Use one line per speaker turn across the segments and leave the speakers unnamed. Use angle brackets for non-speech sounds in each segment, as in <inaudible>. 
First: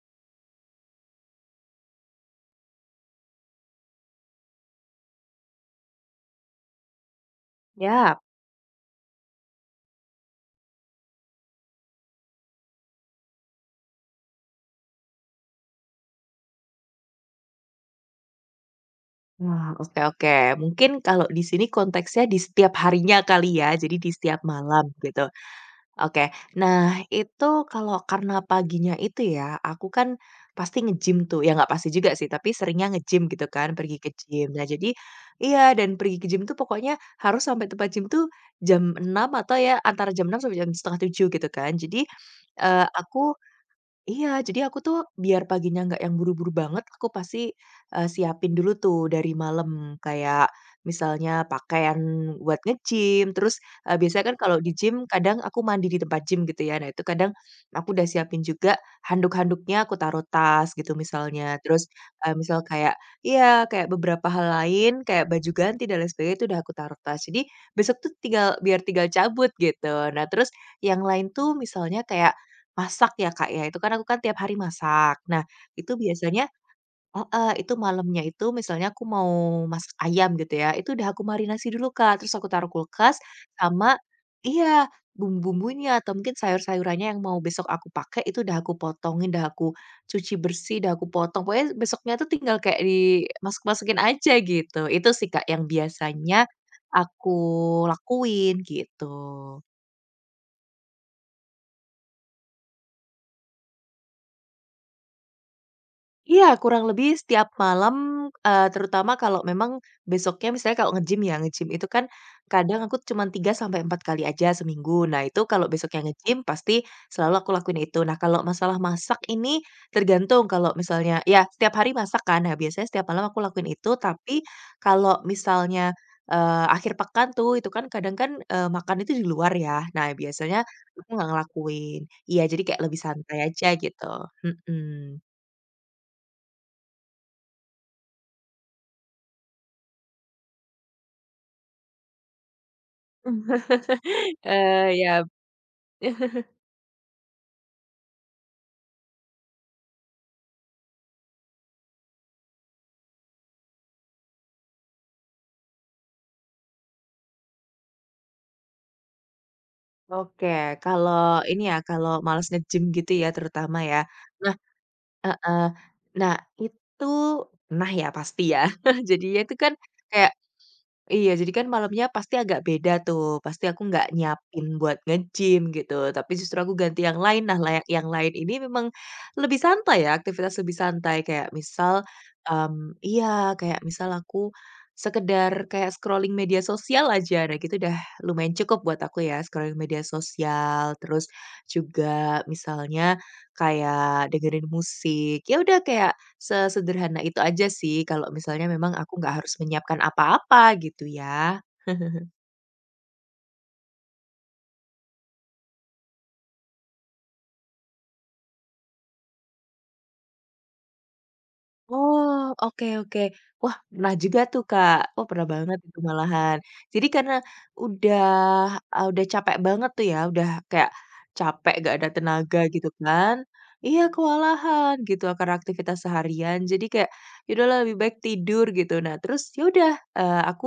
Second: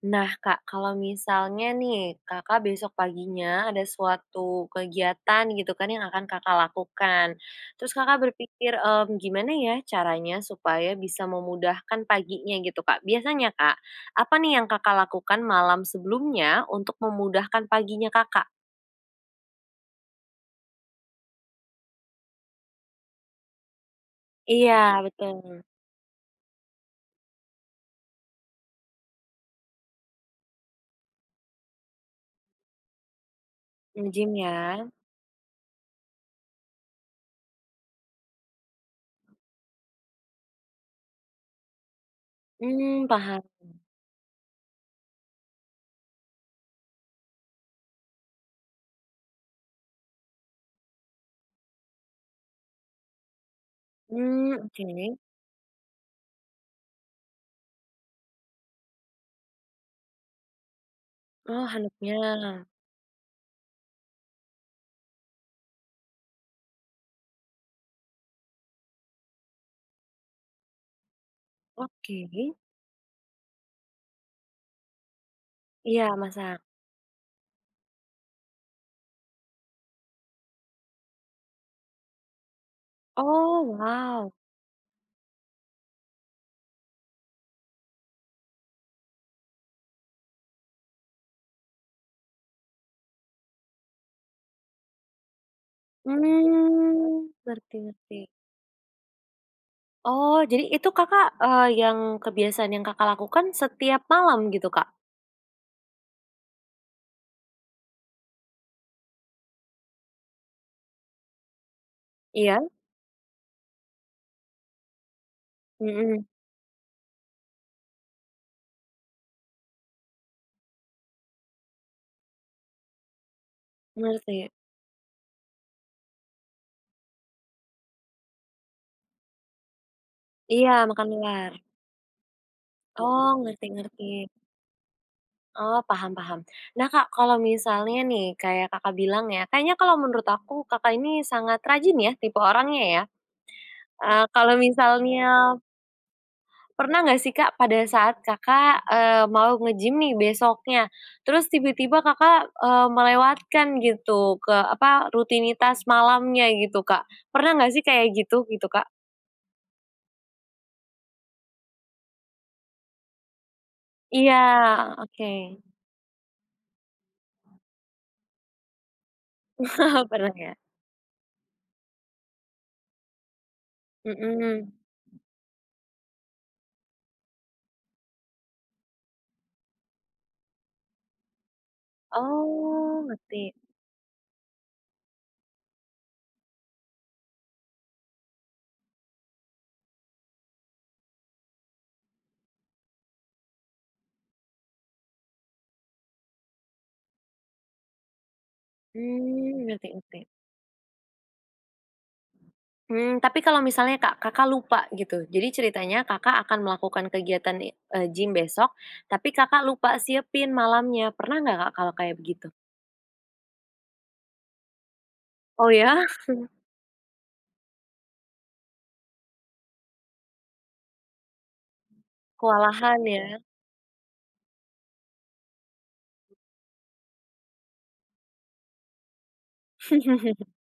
Nah, Kak, kalau misalnya nih, Kakak besok paginya ada suatu kegiatan gitu kan yang akan Kakak lakukan. Terus Kakak
Yap.
berpikir, gimana ya caranya supaya bisa memudahkan paginya gitu, Kak. Biasanya, Kak, apa nih yang Kakak lakukan malam sebelumnya untuk memudahkan paginya Kakak?
Wah, oke oke. Mungkin kalau di sini konteksnya di setiap harinya kali ya, jadi di setiap malam
Iya,
gitu.
betul.
Oke. Nah, itu kalau karena paginya itu ya, aku kan pasti nge-gym tuh. Ya nggak pasti juga sih, tapi seringnya nge-gym gitu kan, pergi ke
Nge-gym
gym.
ya?
Nah, jadi iya dan pergi ke gym tuh pokoknya harus sampai tempat gym tuh jam 6 atau ya antara jam 6 sampai jam setengah tujuh gitu kan. Jadi, eee,
Hmm,
aku
paham.
iya, jadi aku tuh biar paginya nggak yang buru-buru banget, aku pasti, siapin dulu tuh dari malam. Kayak misalnya pakaian buat nge-gym, terus, biasanya kan
Mmm,
kalau di
oke.
gym kadang aku mandi di tempat gym gitu ya. Nah, itu kadang aku udah siapin juga handuk-handuknya aku taruh tas gitu misalnya.
Oh,
Terus,
handuknya.
eee, misal kayak iya, kayak beberapa hal lain, kayak baju ganti dan lain sebagainya itu udah aku taruh tas. Jadi besok tuh tinggal biar tinggal cabut gitu. Nah, terus yang lain tuh misalnya
Oke.
kayak masak ya, Kak, ya, itu kan aku kan tiap hari masak. Nah, itu
Iya,
biasanya
masak.
heeh, itu malamnya itu misalnya aku mau masak ayam gitu ya, itu udah aku marinasi dulu, Kak, terus aku taruh kulkas
Oh,
sama
wow.
iya, bumbu-bumbunya atau mungkin sayur-sayurannya yang mau besok aku pakai itu udah aku potongin, udah aku cuci bersih, udah aku potong, pokoknya besoknya tuh tinggal kayak dimasak masukin aja gitu. Itu sih, Kak, yang biasanya
Mmm,
aku
ngerti ngerti.
lakuin, gitu.
Oh, jadi itu Kakak, yang kebiasaan yang Kakak lakukan setiap malam gitu, Kak?
Iya, kurang lebih setiap malam, terutama kalau memang besoknya misalnya kalau nge-gym ya, nge-gym itu kan
Iya?
kadang aku cuman 3 sampai 4 kali aja seminggu. Nah, itu kalau besoknya
Mhm,
nge-gym pasti selalu aku lakuin itu. Nah, kalau masalah masak ini tergantung kalau misalnya ya setiap hari masak kan. Nah, biasanya setiap malam aku lakuin itu, tapi
ngerti.
kalau misalnya, akhir pekan tuh itu kan kadang kan, makan itu di luar ya. Nah, biasanya
Iya, makan
aku nggak
luar.
ngelakuin. Iya, jadi kayak lebih
Oh,
santai
ngerti
aja
ngerti.
gitu,
Oh, paham paham. Nah, Kak, kalau misalnya nih kayak Kakak bilang ya, kayaknya kalau menurut aku Kakak ini sangat rajin ya tipe orangnya ya.
mhm.
Eee,
<laughs>
kalau
Ya.
misalnya Pernah nggak sih, Kak, pada saat Kakak, mau nge-gym nih besoknya, terus tiba-tiba Kakak, melewatkan gitu ke apa, rutinitas malamnya gitu, Kak? Pernah nggak sih kayak gitu, gitu, Kak?
Oke, kalau ini ya, kalau males nge-gym gitu ya terutama ya.
Iya,
Nah,
oke.
heeh. Nah, itu pernah ya pasti ya. <laughs> Jadinya itu kan
<laughs>
kayak
Pernah ya?
iya, jadi kan malamnya pasti agak beda tuh, pasti aku nggak nyiapin
Mhm.
buat nge-gym gitu, tapi justru aku ganti yang lain. Nah, layak yang lain ini memang lebih santai ya, aktivitas lebih santai kayak misal,
Oh, ngerti.
iya, kayak misal aku sekedar kayak scrolling media sosial aja, nah gitu udah lumayan cukup buat aku ya, scrolling media sosial, terus juga misalnya kayak dengerin musik, ya udah kayak sesederhana itu aja sih, kalau misalnya memang aku nggak
Mmm,
harus
ngerti
menyiapkan
ngerti.
apa-apa gitu ya.
Mmm, tapi kalau misalnya, Kak, Kakak lupa gitu, jadi ceritanya Kakak akan melakukan kegiatan gym besok, tapi Kakak lupa siapin malamnya, pernah nggak, Kak, kalau kayak begitu?
Oh, oke oke. Wah, pernah juga tuh, Kak. Wah, pernah
Oh,
banget itu
ya?
malahan. Jadi karena udah udah capek banget tuh ya, udah kayak capek nggak ada tenaga gitu
Kewalahan ya?
kan iya, kewalahan gitu karena aktivitas seharian. Jadi kayak, ya udahlah lebih baik tidur gitu. Nah terus ya udah, eee,
<laughs>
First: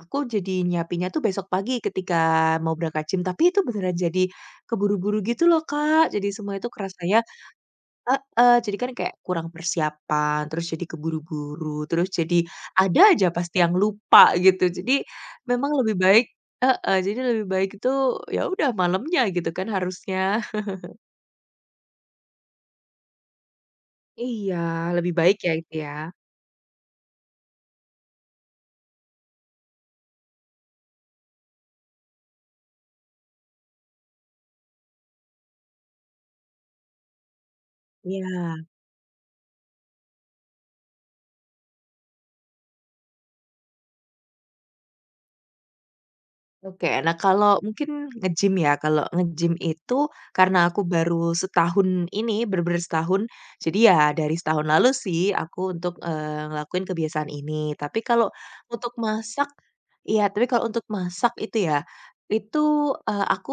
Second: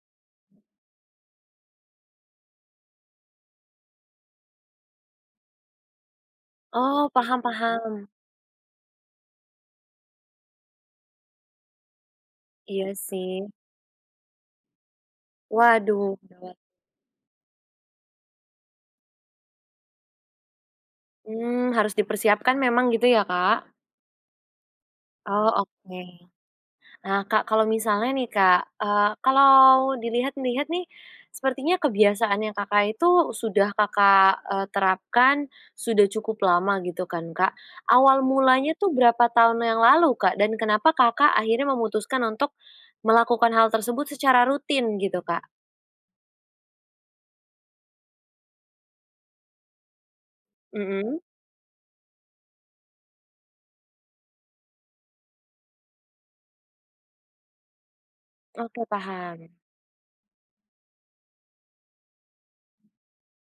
aku jadi nyiapinnya tuh besok pagi ketika mau berangkat gym, tapi itu beneran jadi keburu-buru gitu loh, Kak. Jadi semua itu
Oh,
kerasanya
paham paham.
heeh, jadi kan kayak kurang persiapan, terus jadi keburu-buru, terus jadi
Iya
ada aja
sih.
pasti yang lupa gitu. Jadi memang lebih
Waduh,
baik
gawat.
heeh, jadi lebih baik itu ya udah malamnya gitu kan harusnya.
Mmm, harus dipersiapkan memang gitu ya, Kak?
Iya, lebih baik
Oh,
ya itu ya?
oke. Nah, Kak, kalau misalnya nih, Kak, kalau dilihat-lihat nih, sepertinya kebiasaan yang Kakak itu sudah Kakak, terapkan sudah cukup lama gitu kan, Kak. Awal
Iya.
mulanya tuh berapa tahun yang lalu, Kak? Dan kenapa Kakak akhirnya memutuskan untuk melakukan hal tersebut secara rutin gitu, Kak?
Oke, nah kalau mungkin nge-gym ya, kalau nge-gym itu karena aku
Mhm,
baru setahun ini, bener-bener setahun, jadi ya dari setahun lalu sih aku untuk, ngelakuin kebiasaan ini. Tapi kalau
oke
untuk
paham.
masak iya, tapi kalau untuk masak itu ya, itu, aku,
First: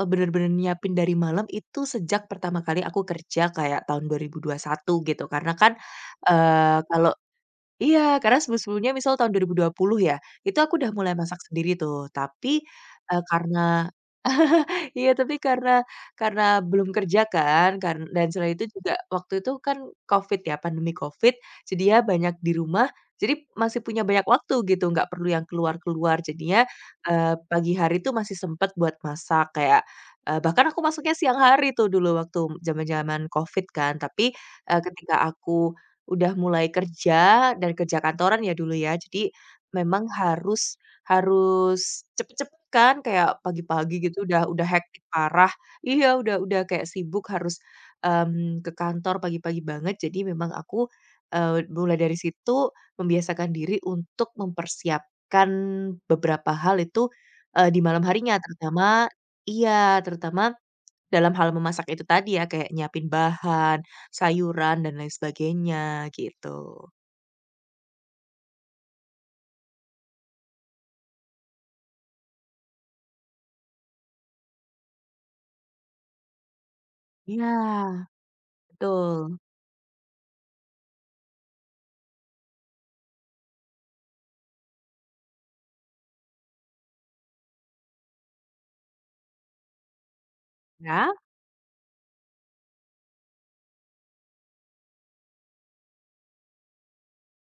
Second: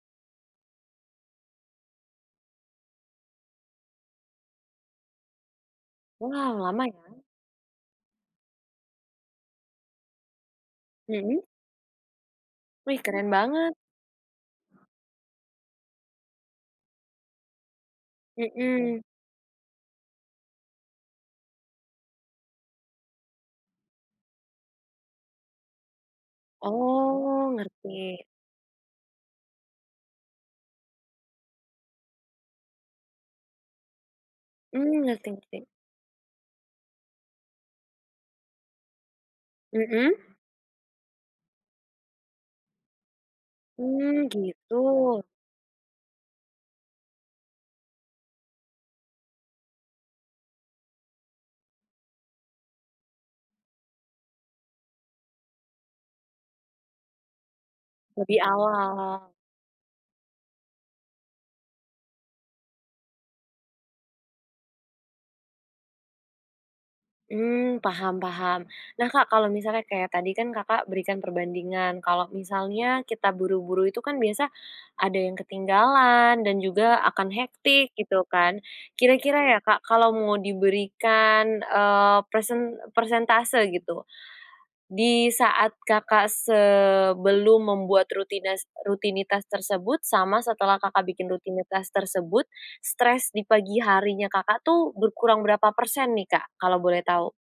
bener-bener nyiapin dari malam itu sejak pertama kali aku kerja kayak tahun 2001 gitu. Karena kan,
Wow, lama
kalau
ya?
iya, karena sebelum-sebelumnya misal tahun 2020 ya, itu aku udah mulai masak
Mhm?
sendiri tuh, tapi,
Wih,
eee,
keren banget.
karena <laughs> iya, tapi karena karena belum kerja kan, kan dan selain itu juga
Mhm.
waktu itu kan Covid ya, pandemi Covid, jadi ya banyak di rumah, jadi masih punya banyak waktu gitu, nggak perlu yang keluar-keluar. Jadinya,
Oh,
pagi
ngerti.
hari tuh masih sempet buat masak kayak, bahkan aku masaknya siang hari tuh dulu waktu zaman-zaman Covid kan, tapi,
Mmm, ngerti
ketika
ngerti.
aku udah mulai kerja dan kerja kantoran ya dulu ya. Jadi memang
Mhm?
harus harus cepet-cepet kan kayak pagi-pagi
Mmm,
gitu udah
gitu.
hektik parah. Iya, udah kayak sibuk harus, ke kantor pagi-pagi banget. Jadi memang aku, mulai dari situ membiasakan diri untuk mempersiapkan beberapa hal itu, di malam harinya
Lebih
terutama
awal.
iya, terutama dalam hal memasak itu tadi ya, kayak nyiapin bahan, sayuran, dan lain sebagainya, gitu.
Mmm, paham paham. Nah, Kak, kalau misalnya kayak tadi kan Kakak berikan perbandingan, kalau misalnya kita buru-buru itu kan biasa ada yang ketinggalan dan juga akan
Iya,
hektik gitu kan.
betul.
Kira-kira ya, Kak, kalau mau diberikan, persentase gitu, di saat Kakak belum membuat rutinitas rutinitas tersebut sama setelah Kakak
Ya.
bikin rutinitas tersebut, stres di pagi harinya Kakak tuh berkurang berapa persen nih, Kak, kalau boleh tahu?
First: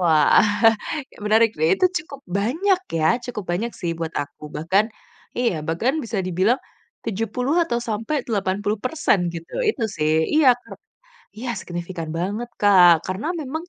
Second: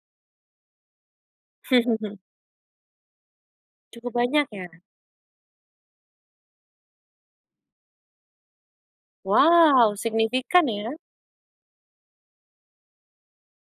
Wah, <laughs> menarik deh itu
<laughs>
cukup banyak ya, cukup banyak sih
Cukup
buat
banyak
aku.
ya?
Bahkan iya, bahkan bisa dibilang 70 atau sampai 80% gitu, itu
Wow,
sih. Iya,
signifikan
Kak.
ya?
Iya, signifikan banget, Kak. Karena memang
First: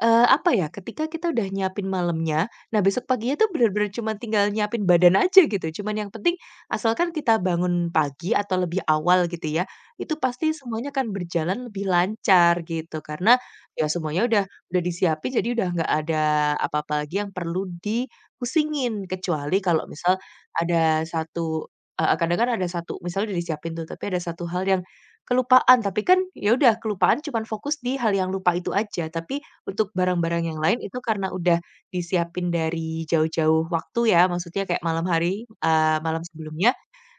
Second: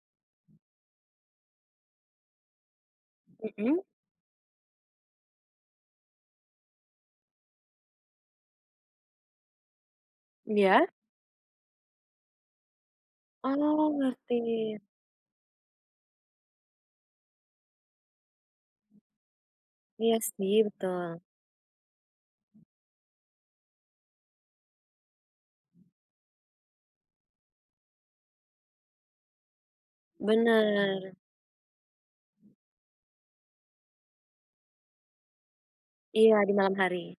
Apa ya, ketika kita udah nyiapin malamnya, nah besok paginya tuh
Mhm,
bener-bener cuman tinggal nyiapin badan aja gitu, cuman yang penting asalkan kita bangun pagi atau lebih awal gitu ya, itu pasti
iya.
semuanya akan berjalan lebih lancar gitu. Karena ya
Oh,
semuanya
ngerti.
udah disiapin jadi udah nggak ada apa-apa lagi yang perlu dipusingin. Kecuali kalau
Iya
misal
sih,
ada
betul.
satu heeh, kadang kan ada satu misalnya udah disiapin tuh, tapi ada satu hal yang kelupaan, tapi kan ya udah kelupaan cuman fokus di hal yang lupa itu aja, tapi untuk barang-barang yang lain itu
Bener.
karena udah disiapin dari jauh-jauh waktu ya, maksudnya kayak malam hari, malam
Iya, di
sebelumnya
malam hari.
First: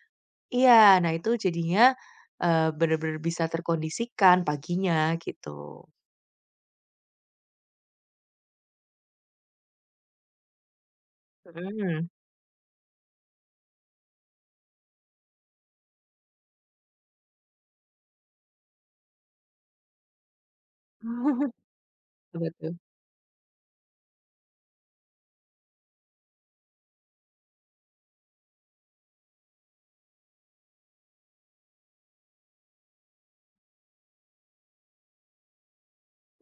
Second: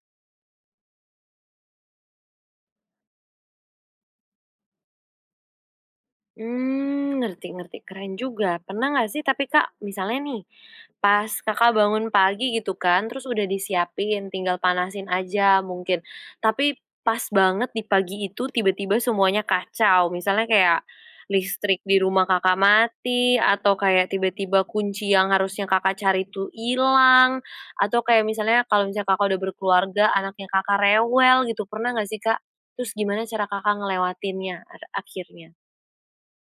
iya, nah itu jadinya, bener-bener bisa terkondisikan paginya gitu.
Hmm, ngerti ngerti, keren juga. Pernah nggak sih tapi, Kak, misalnya nih, pas Kakak bangun
Mhm.
pagi gitu kan, terus udah disiapin, tinggal panasin aja mungkin, tapi pas banget di pagi itu tiba-tiba semuanya kacau, misalnya kayak listrik di rumah
Apa
Kakak
tuh?
mati, atau kayak tiba-tiba kunci yang harusnya Kakak cari tuh hilang, atau kayak misalnya kalau misalnya Kakak udah berkeluarga, anaknya Kakak rewel gitu, pernah nggak sih, Kak? Terus gimana cara Kakak ngelewatinnya akhirnya?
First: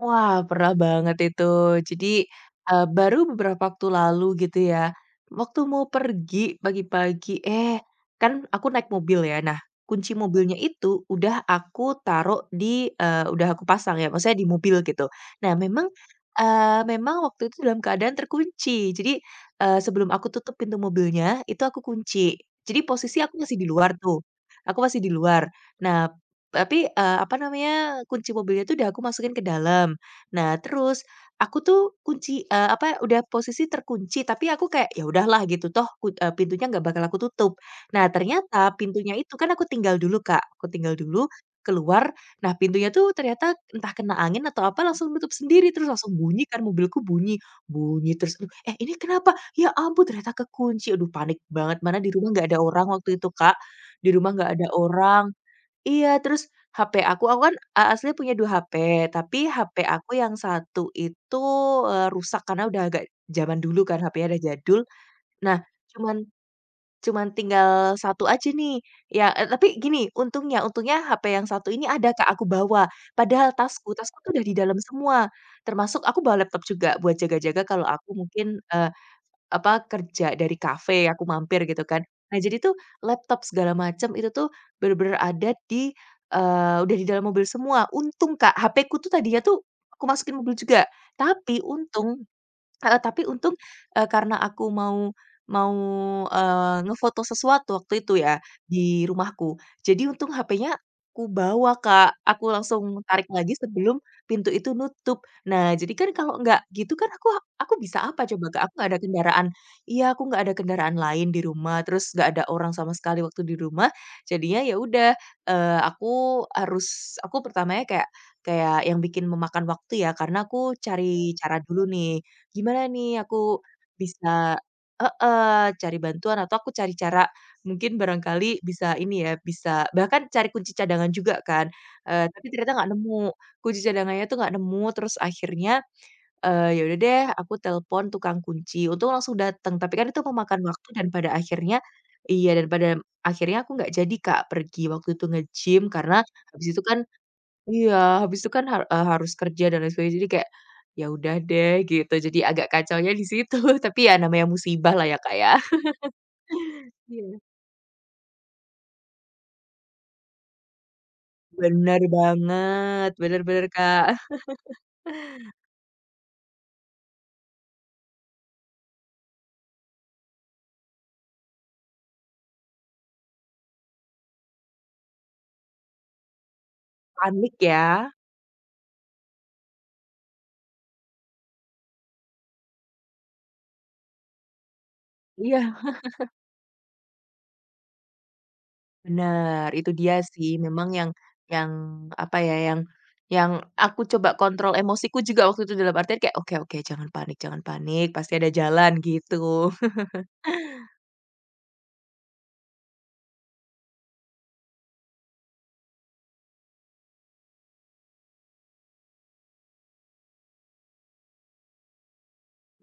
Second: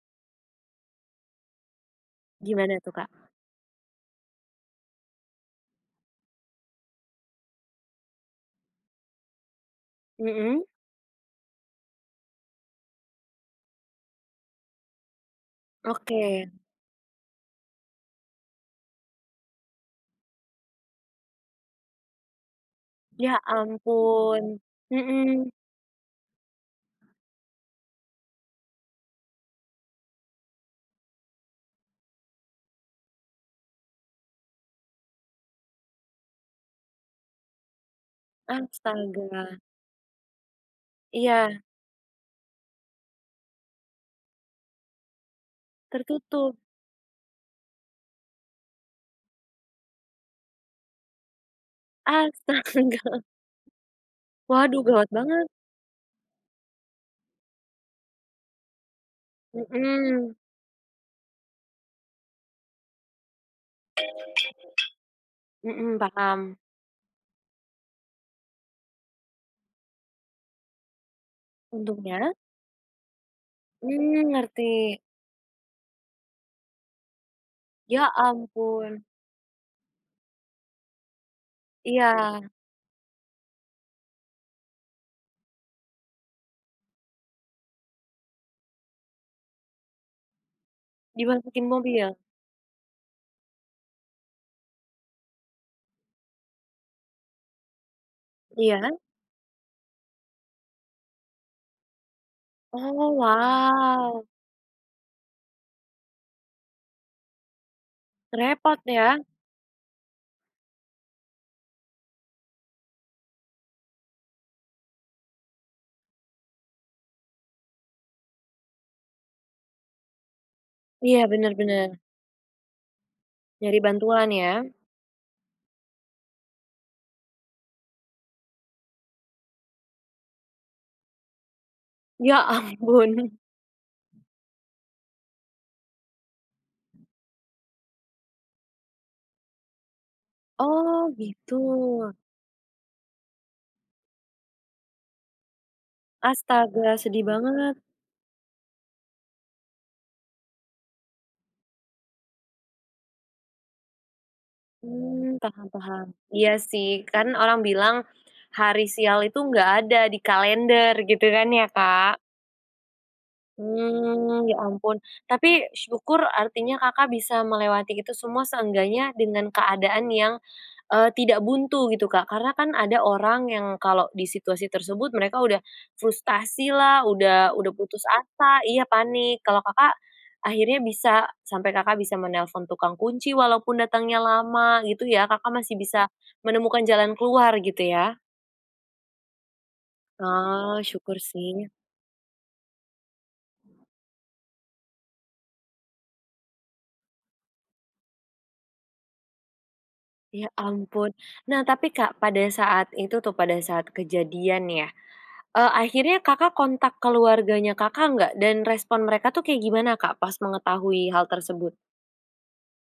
Wah, pernah banget itu. Jadi,
Gimana tuh, Kak?
baru beberapa waktu lalu gitu ya, waktu mau pergi pagi-pagi, eh, kan aku naik mobil ya. Nah, kunci mobilnya
Mhm,
itu udah aku taruh di udah aku pasang ya, maksudnya di mobil gitu. Nah, memang
oke.
waktu itu dalam keadaan terkunci. Jadi, sebelum aku tutup pintu mobilnya, itu aku kunci. Jadi posisi
Ya
aku masih di luar tuh,
ampun,
aku masih di luar.
mhm,
Nah tapi, apa namanya, kunci mobilnya tuh udah aku masukin ke dalam. Nah, terus aku tuh kunci apa, udah posisi terkunci, tapi aku kayak, ya udahlah gitu, toh ku pintunya nggak bakal aku tutup. Nah, ternyata pintunya itu
astaga.
kan aku tinggal dulu, Kak,
Iya,
keluar, nah pintunya tuh ternyata entah kena angin atau apa langsung tutup sendiri, terus langsung bunyi
tertutup.
kan, mobilku bunyi, bunyi terus, aduh, "Eh, ini kenapa? Ya ampun ternyata kekunci." Aduh panik banget, mana di rumah nggak ada orang
Astaga,
waktu
<laughs>
itu, Kak, di rumah nggak ada
waduh gawat
orang,
banget.
iya, terus HP aku kan, aslinya punya 2 HP, tapi HP aku yang
Mhm,
satu itu, rusak karena udah agak zaman dulu kan HP-nya udah jadul. Nah,
mhm,
cuman
paham.
cuman tinggal satu aja nih, ya tapi gini, untungnya untungnya HP yang satu ini ada Kak,
Untungnya,
aku bawa. Padahal tasku
mmm,
tasku tuh udah di
ngerti.
dalam semua, termasuk aku bawa laptop juga buat jaga-jaga kalau
Ya
aku mungkin,
ampun.
apa, kerja dari kafe, aku mampir gitu kan.
Iya,
Nah, jadi tuh laptop segala macam itu tuh bener-bener ada di, udah di dalam mobil semua. Untung Kak, HP-ku tuh tadinya tuh aku masukin mobil juga, tapi
dimasukin mobil?
untung heeh, tapi untung, karena aku mau mau, eee, ngefoto sesuatu waktu itu ya,
Iya?
di rumahku. Jadi untung HP-nya aku bawa, Kak. Aku langsung
Oh,
tarik lagi sebelum
wow,
pintu itu nutup. Nah, jadi kan kalau nggak gitu kan aku bisa apa coba, Kak? Aku
repot
nggak ada
ya.
kendaraan iya, aku nggak ada kendaraan lain di rumah, terus nggak ada orang sama sekali waktu di rumah. Jadinya ya udah, eee, aku harus aku pertamanya kayak kayak yang bikin memakan waktu ya, karena aku
Iya,
cari
bener
cara dulu
bener,
nih. Gimana nih aku
nyari bantuan ya.
bisa eh cari bantuan atau aku cari cara mungkin barangkali bisa ini ya, bisa bahkan cari kunci cadangan juga kan,
Ya
tapi ternyata nggak
ampun.
nemu,
<laughs>
kunci cadangannya tuh nggak nemu, terus akhirnya, ya udah deh aku telepon tukang kunci, untung langsung datang tapi kan itu memakan waktu dan
Oh,
pada
gitu.
akhirnya iya, dan pada akhirnya aku nggak jadi Kak pergi waktu itu nge-gym, karena habis itu
Astaga,
kan
sedih banget.
iya, habis itu kan harus kerja dan lain sebagainya, jadi kayak, ya udah deh gitu, jadi agak kacaunya di situ, <laughs> tapi ya namanya musibah lah ya,
Mmm,
Kak, ya.
paham paham. Iya sih, kan
Iya.
orang bilang hari sial itu nggak ada di kalender gitu kan ya,
Bener
Kak.
banget, bener bener, Kak.
Mmm, ya ampun. Tapi syukur artinya Kakak bisa melewati itu semua seenggaknya dengan keadaan yang tidak buntu gitu, Kak. Karena kan ada orang yang kalau di situasi tersebut mereka udah frustasi lah, udah
Panik
udah putus
ya.
asa iya, panik. Kalau Kakak akhirnya bisa sampai Kakak bisa menelpon tukang kunci walaupun datangnya lama gitu ya, Kakak
Iya,
masih bisa menemukan jalan keluar gitu ya?
bener, itu dia sih
Oh,
memang yang
syukur sih.
yang apa ya, yang yang aku coba kontrol emosiku juga waktu itu dalam artian kayak, "Oke oke, jangan panik jangan panik, pasti ada jalan," gitu.
Ya ampun. Nah, tapi Kak, pada saat itu tuh, pada saat kejadian ya, akhirnya Kakak kontak keluarganya Kakak nggak? Dan respon mereka tuh kayak gimana, Kak, pas mengetahui hal tersebut?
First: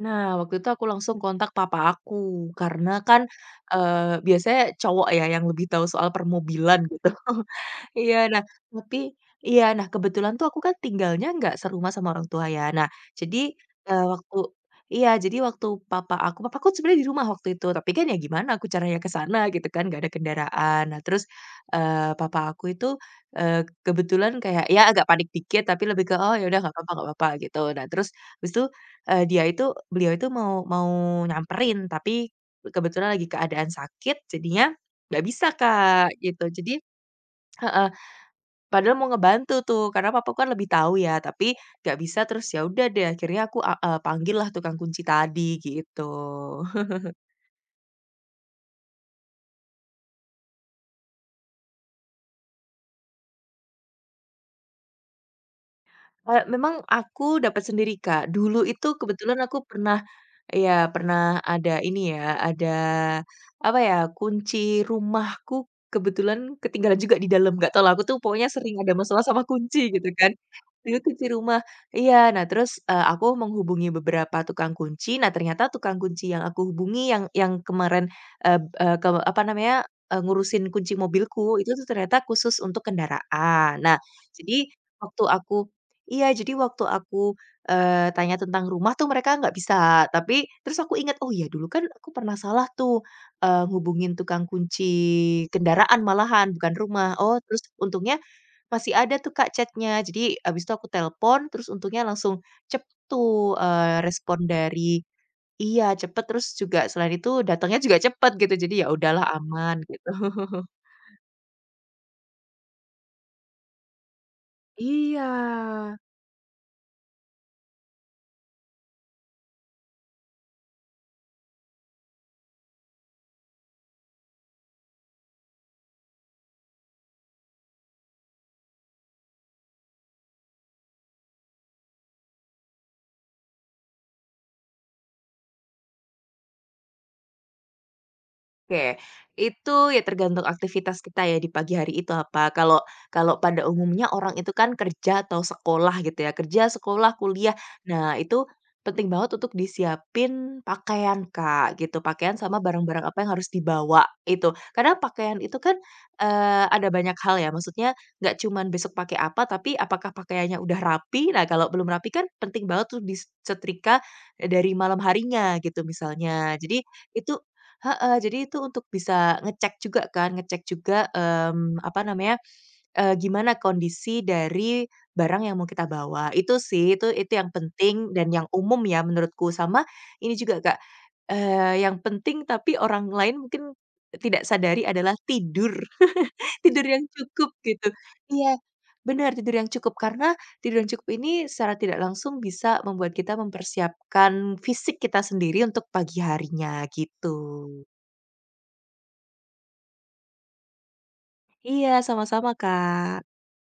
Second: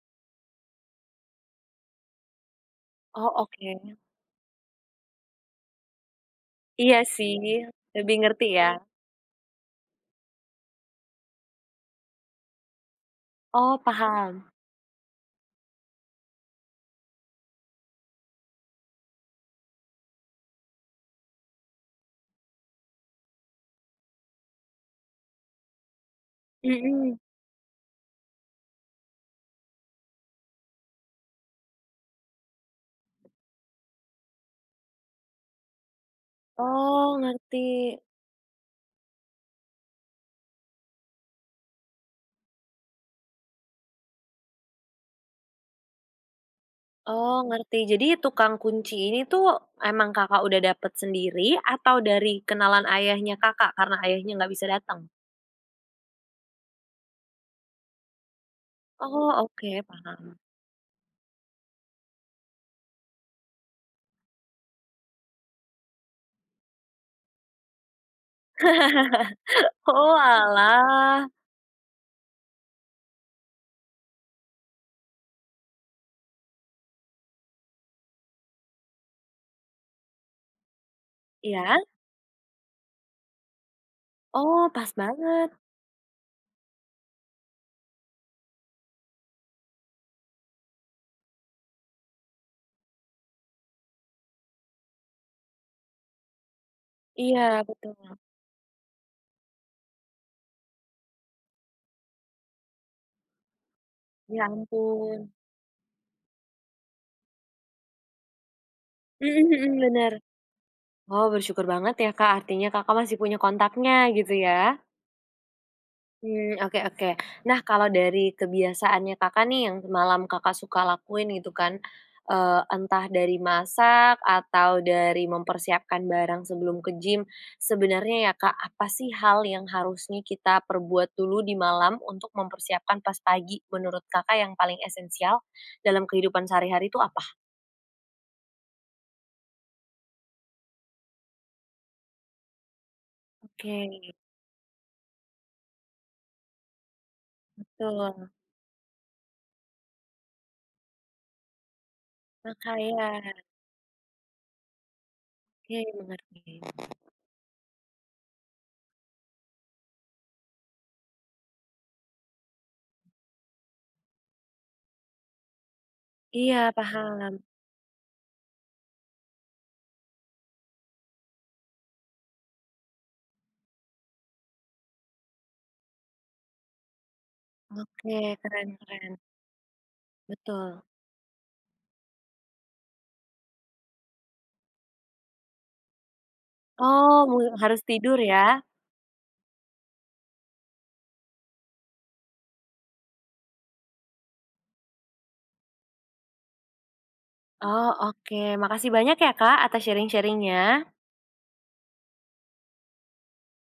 Nah, waktu itu aku langsung kontak papa aku, karena kan,
Oh, oke.
biasanya cowok ya yang lebih tahu soal permobilan
Iya
gitu.
sih,
<laughs>
lebih
Iya, nah,
ngerti ya?
tapi iya, nah, kebetulan tuh aku kan tinggalnya nggak serumah sama orang tua ya. Nah, jadi,
Oh,
eee, waktu
paham.
iya, jadi waktu papa aku sebenarnya di rumah waktu itu, tapi kan ya gimana aku caranya ke sana gitu kan, nggak ada kendaraan. Nah, terus, papa aku itu, eee, kebetulan kayak ya agak panik dikit, tapi lebih ke, "Oh, ya udah nggak
Mhm.
apa-apa," gitu. Nah, terus habis itu, dia itu beliau itu mau mau nyamperin, tapi kebetulan lagi keadaan sakit, jadinya nggak bisa, Kak, gitu. Jadi
Oh, ngerti.
heeh, padahal mau ngebantu tuh, karena papaku kan lebih tahu ya, tapi nggak bisa, terus ya udah deh akhirnya aku panggillah tukang kunci tadi, gitu.
Oh, ngerti. Jadi tukang kunci ini tuh emang Kakak udah dapet sendiri atau dari kenalan ayahnya Kakak karena ayahnya nggak bisa datang?
Memang aku dapat sendiri, Kak. Dulu itu
Oh,
kebetulan aku
oke,
pernah
paham.
iya, pernah ada ini ya, ada, apa ya, kunci rumahku kebetulan ketinggalan juga di dalam, nggak tahu lah, aku tuh pokoknya sering ada masalah sama
<laughs>
kunci gitu kan. Dulu kunci
Oalah.
rumah iya, nah terus, aku menghubungi beberapa tukang kunci, nah ternyata tukang kunci yang aku hubungi yang kemarin, eee eee, ke apa namanya, ngurusin kunci mobilku, itu
Iya?
tuh ternyata khusus untuk kendaraan. Nah, jadi
Oh, pas
waktu
banget.
aku iya, jadi waktu aku, tanya tentang rumah tuh mereka nggak bisa, tapi terus aku ingat, "Oh iya dulu kan aku pernah salah tuh, ngehubungin tukang kunci kendaraan malahan, bukan rumah." Oh,
Iya,
terus
betul.
untungnya masih ada tuh Kak Chatnya. Jadi abis itu aku telepon, terus untungnya langsung cepet tuh, respon
Ya
dari
ampun.
iya cepet, terus juga selain itu datangnya juga cepet gitu. Jadi ya udahlah
Mhm mhm,
aman gitu.
bener.
<laughs>
Oh, bersyukur banget ya, Kak, artinya Kakak masih punya kontaknya gitu ya?
Iya.
Mmm, oke oke. Nah, kalau dari kebiasaannya Kakak nih yang malam Kakak suka lakuin gitu kan, entah dari masak atau dari mempersiapkan barang sebelum ke gym, sebenarnya ya, Kak, apa sih hal yang harusnya kita perbuat dulu di malam untuk mempersiapkan pas pagi menurut Kakak yang paling esensial dalam kehidupan sehari-hari itu apa?
Oke, itu ya tergantung aktivitas kita ya di pagi hari itu apa. Kalau kalau pada umumnya
Oke,
orang itu kan kerja atau sekolah gitu ya, kerja, sekolah, kuliah. Nah,
betul.
itu penting banget untuk disiapin pakaian, Kak, gitu. Pakaian sama barang-barang
Makanya
apa yang harus dibawa itu. Karena pakaian itu
oke,
kan,
mengerti.
ada banyak hal ya, maksudnya nggak cuman besok pakai apa, tapi apakah pakaiannya udah rapi. Nah, kalau belum rapi kan penting banget tuh disetrika dari malam harinya gitu misalnya.
Iya
Jadi itu
paham,
heeh, jadi itu untuk bisa ngecek juga kan, ngecek juga, apa namanya, gimana kondisi dari barang yang mau kita bawa. Itu sih, itu yang penting
oke
dan yang
keren
umum ya
keren,
menurutku. Sama ini juga Kak,
betul.
yang penting tapi orang lain mungkin tidak sadari adalah tidur, <laughs> tidur yang
Oh,
cukup
harus
gitu.
tidur ya?
Iya, benar tidur yang cukup, karena tidur yang cukup ini secara tidak langsung bisa membuat kita mempersiapkan fisik kita sendiri untuk pagi harinya, gitu.
Oh oke, makasih banyak ya, Kak, atas sharingnya.
Iya, sama-sama Kak.